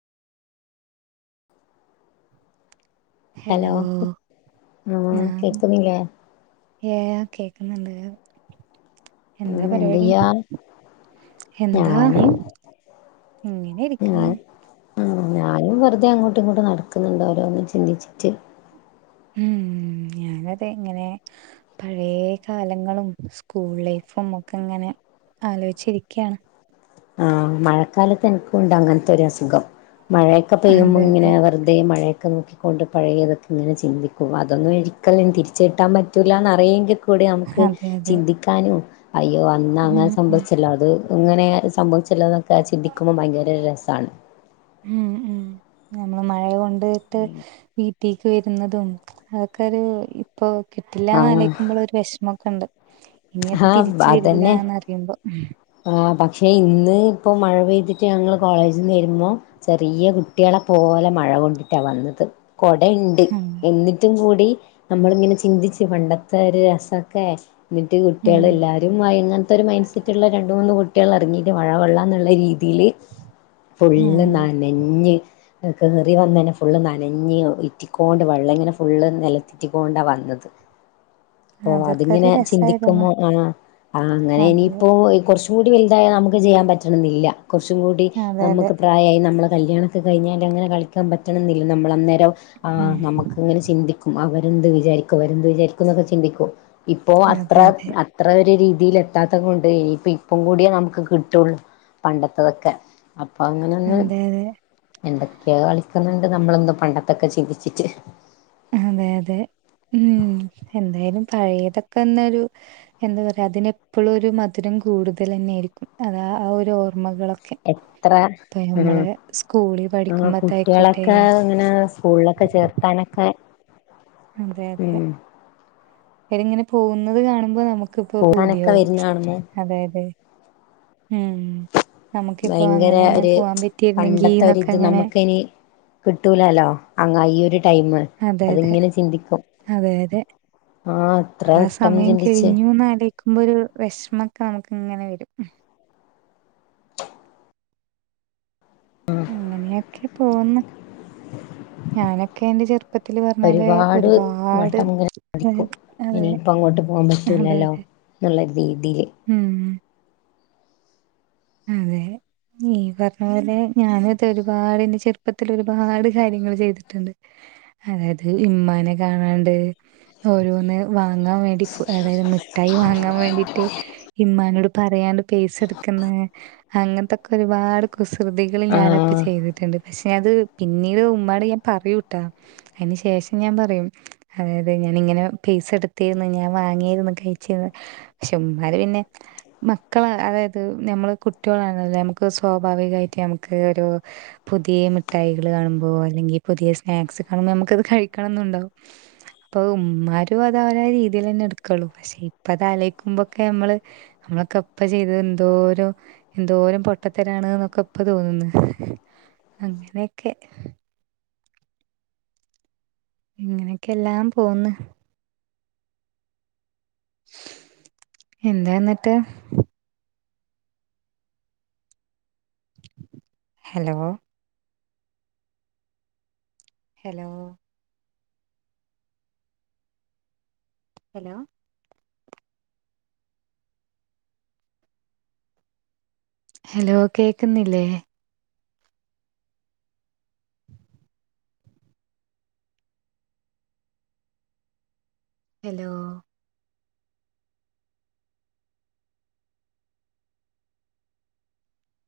[inaudible] Hello ആ ആഹ് കേക്കുന്നില്ലേ ഏ കേക്കുന്നുണ്ട് എന്താ ആഹ് പരിപാടി എന്തെയ്യാ എന്താ ഞാന് ഇങ്ങനെ ഞാൻ ഇരിക്ക്ന്ന് ആഹ് ഞാനും വെറുതെ അങ്ങോട്ടും ഇങ്ങോട്ടും നടക്ക്ന്ന്ണ്ട് ഓരോന്ന് ചിന്തിച്ചിട്ട് മ് ഞാനതെ ഇങ്ങനെ പഴേ കാലങ്ങളും സ്കൂൾ ലൈഫും ഒക്കെ ഇങ്ങനെ ആലോച്ചിരിക്കയാണ് ആഹ് മഴക്കാലത്ത് എനക്കുണ്ട് അങ്ങനത്തെ ഒരു അസുഖം മഴയൊക്കെ പെയ്യുമ്പോ അതെ ഇങ്ങനെ അതെ വെറുതെ മഴയൊ ഒക്കെ നോക്കിക്കൊണ്ട് പഴയതൊക്കെ ഇങ്ങനെ ചിന്തിക്കും അതൊന്നും ഒരിക്കലും ഇനി തിരിച്ച് കിട്ടാൻ പറ്റൂലാന്ന് അറിയെങ്കിലും കൂടി നമക്ക് അതെ അതെ ചിന്തിക്കാനും അയ്യോ അന്ന് അങ്ങനെ ഉം ഉം സംഭവിച്ചല്ലോ അത് ഇങ്ങനെ സംഭവിച്ചല്ലോന്ന് ഒക്കെ ചിന്തിക്കുമ്പോ ഭയങ്കരോരു രസാണ് മ് മ് നമ്മള് മഴ കൊണ്ട്ട്ട് വീ ട്ടീക്ക് വെരുന്നതും അതൊക്കൊരു ഇപ്പോ കിട്ടില്ലാന്ന് ആഹ് ആലോയിക്കുമ്പോളൊരു വെഷമൊക്കെണ്ട് ഇനി അത് തിരിച്ച് വരില്ലാന്നറിയുമ്പോ ആ പക്ഷെ ഇന്ന് ഇപ്പം മഴ പെയ്തിട്ട് ഞങ്ങള് കോളേജീന്ന് വരുമ്പോ ചെറിയ കുട്ടികളെ പോലെ മഴ കൊണ്ടിട്ടാ വന്നത് കൊടയിണ്ട് ഉം എന്നിട്ടും കൂടി നമ്മളിങ്ങനെ ചിന്തിച്ച് പണ്ടത്തെ ഒരു രസൊക്കെ എന്നിട്ട് ഉം കുട്ടിളെല്ലാരും വയ [unintelligible] ഇങ്ങനെത്തെ ഒരു മൈൻഡ് സെറ്റ് ഉള്ള അന്ന് കുട്ട്യള് ഇറങ്ങിട്ട് മഴവെള്ളാന്നുള്ള രീതില് ഉം ഫുള്ള് നനഞ്ഞ് കേറി വന്നന്നെ ഫുള്ള് നനഞ്ഞ് ഇറ്റിക്കൊണ്ട് വെള്ളം ഇങ്ങനെ ഫുള്ള് നിലത്തിറ്റിക്കൊണ്ടാ വന്നത് ഓ അതൊക്കെ ഒരു അത്ങ്ങനെ രസായിരുന്നു ചിന്തിക്കുമ്പോ ആഹാ ആ അങ്ങനെ ഇനിയിപ്പോ അതെ ഒ [unintelligible] കൊറച്ചൂ കൂടി വലുതായ നമക്ക് ചെയ്യാൻ പറ്റണന്നില്ല കുറച്ചും കൂടി അതെ നമക്ക് പ്രായായി നമ്മളെ [unintelligible] കല്യാണൊക്കെ കഴിഞ്ഞാൽ അങ്ങനെ കളിക്കാൻ പറ്റണന്നില്ല നമ്മൾ അന്നേരം ആ നമുക്കങ്ങനെ ചിന്തിക്കും അവർ എന്ത് വിചാരിക്കും അവരെന്ത് വിചാരിക്കും എന്നൊക്കെ ചിന്തിക്കും ഇപ്പോ അതെ അത്ര അതെ അതെ അത്ര ഒരു രീതി രീതിൽ എത്താത്ത കൊണ്ട് ഇനിയിപ്പോ ഇപ്പം കൂടിയേ നമക്ക് കിട്ടൊള്ളൂ പണ്ടത്തതൊക്കെ അപ്പൊ അങ്ങനെ അങ്ങ് അതെ അതെ എന്തൊക്കെയോ കളിക്ക്ന്ന്ണ്ട് [unintelligible] നമ്മളൊന്നും പണ്ടത്തൊക്കെ ചിന്തിച്ചിട്ട് അതെ അതെ മ് എന്തായാലും പഴയതൊക്കെന്നൊരു എന്താ പറയാ അതിനെപ്പോളും ഒരു മധുരം കൂടുതലെന്നെയായിരിക്കും അതാ ആ ഒരു ഓർ [unintelligible] ഓർമ്മകളൊക്കെ എത്ര ഇപ്പം ഉം ഞമ്മള് സ്കൂളിൽ ആ പഠിക്കുമ്പത്തെ ആയിക്കോട്ടെ കുട്ടികളൊക്കെ ഇങ്ങനെ സ്കൂളിലൊക്കെ ചേർത്താനൊക്കെ അതെ അതെ ഉം അവരിങ്ങനെ പോകുന്നത് കാണുമ്പോ നമുക്ക് ക്ക്‌ ഇപ്പോ പോകാനൊക്കെ പൂതിയാവും വരുന്ന കാണുമ്പോ അതായതാ മ് ഭയങ്കര ഒരു പണ്ടത്തെ ഒരു എന്നൊക്കെ ഇത് അങ്ങനെ നമുക്ക് ഇനി കിട്ടൂലാല്ലോ അങ്ങ ഈ ഒരു ടൈമ് അതെ അതെ അതിങ്ങനെ ചിന്തിക്കും അതെ അതെ ആ എത്ര ആ വട്ടം സമയം ചിന്തിച്ച് കഴിഞ്ഞൂന്നാലേജിക്കുമ്പോ ഒരു വിഷമൊക്കെ നമുക്ക് ഇങ്ങനെ വരും അങ്ങനെയൊക്കെ പോന്ന് ഞാനൊക്കെ എന്റെ ചെറുപ്പ ഒരുപാട് വട്ടമിങ്ങനെ അതെ പഠിക്കും അതെ ഇനിയിപ്പ അങ്ങോട്ട് പോകാൻ അതെ പറ്റൂലല്ലോ അതെ എന്നുള്ള രീതിയില് ഉം അതെ ഈ പറഞ്ഞ പോലെ ഞാന് ഇത് ഒരുപാടെന്റെ ചെറുപ്പത്തിൽ ഒരുപാട് കാര്യങ്ങൾ ചെയ്തിട്ടുണ്ട് അതായത് ഇമ്മാനെ കാണാണ്ട് ഓരോന്ന് വാങ്ങാൻ വേണ്ടി ഫ് അതായത് മിഠായി വാങ്ങാൻ വേണ്ടിട്ട് ഇമ്മാനോട് പറയാണ്ട് പൈസെടുക്കുന്ന് അങ്ങനത്തെയൊക്കെ ഒരുപാട് കുസൃതികൾ ഞാനപ്പ ആഹ് ചെയ്തിട്ട്ണ്ട് പക്ഷെ അത് പിന്നീട് ഉമ്മാട് ഞാൻ പറയൂട്ടാ അതിന് ശേഷം ഞാൻ പറയും അതായത് ഞാനിങ്ങനെ പൈസ എടുത്തിരുന്നു ഞാൻ വാങ്ങിരുന്നു കഴിച്ചിരുന്ന് പക്ഷെ ഉമ്മ പിന്നെ മ ക്കള അതായത് ഞമ്മൾ കുട്ടിയൊളാണല്ലോ നമുക്ക് സ്വാഭാവികമായിട്ട് നമക്ക് ഒരു പുതിയ മിഠായികൾ കാണുമ്പോൾ അല്ലെ ഞ്ഞി പുതിയ സ്നാക്സ് കാണുമ്പോ നമുക്കത് കഴിക്കണം ന്നുണ്ടാവും അപ്പൊ ഉമ്മാരും അതോര രീതിയിൽ ന്നെ എടുക്കുള്ളു. പക്ഷെ ഇപ്പത് അലോ യ്ക്കുമ്പോക്ക ത് നമ്മള് നമ്മളൊക്കെ പ്പ ചെയ്തത് എന്തോരോ, എന്തോരം പൊട്ടത്തരാണ് എന്നൊക്കെ പ്പ തോന്നുന്ന് അങ്ങനെയൊക്കെ ഇങ്ങനെയൊക്കെ എല്ലാം പോന്ന്. എന്തായെ ന്നിട്ട്? ഹലോ ഹലോ ഹലോ ഹലോ കേക്കുന്നില്ലേ ഹലോ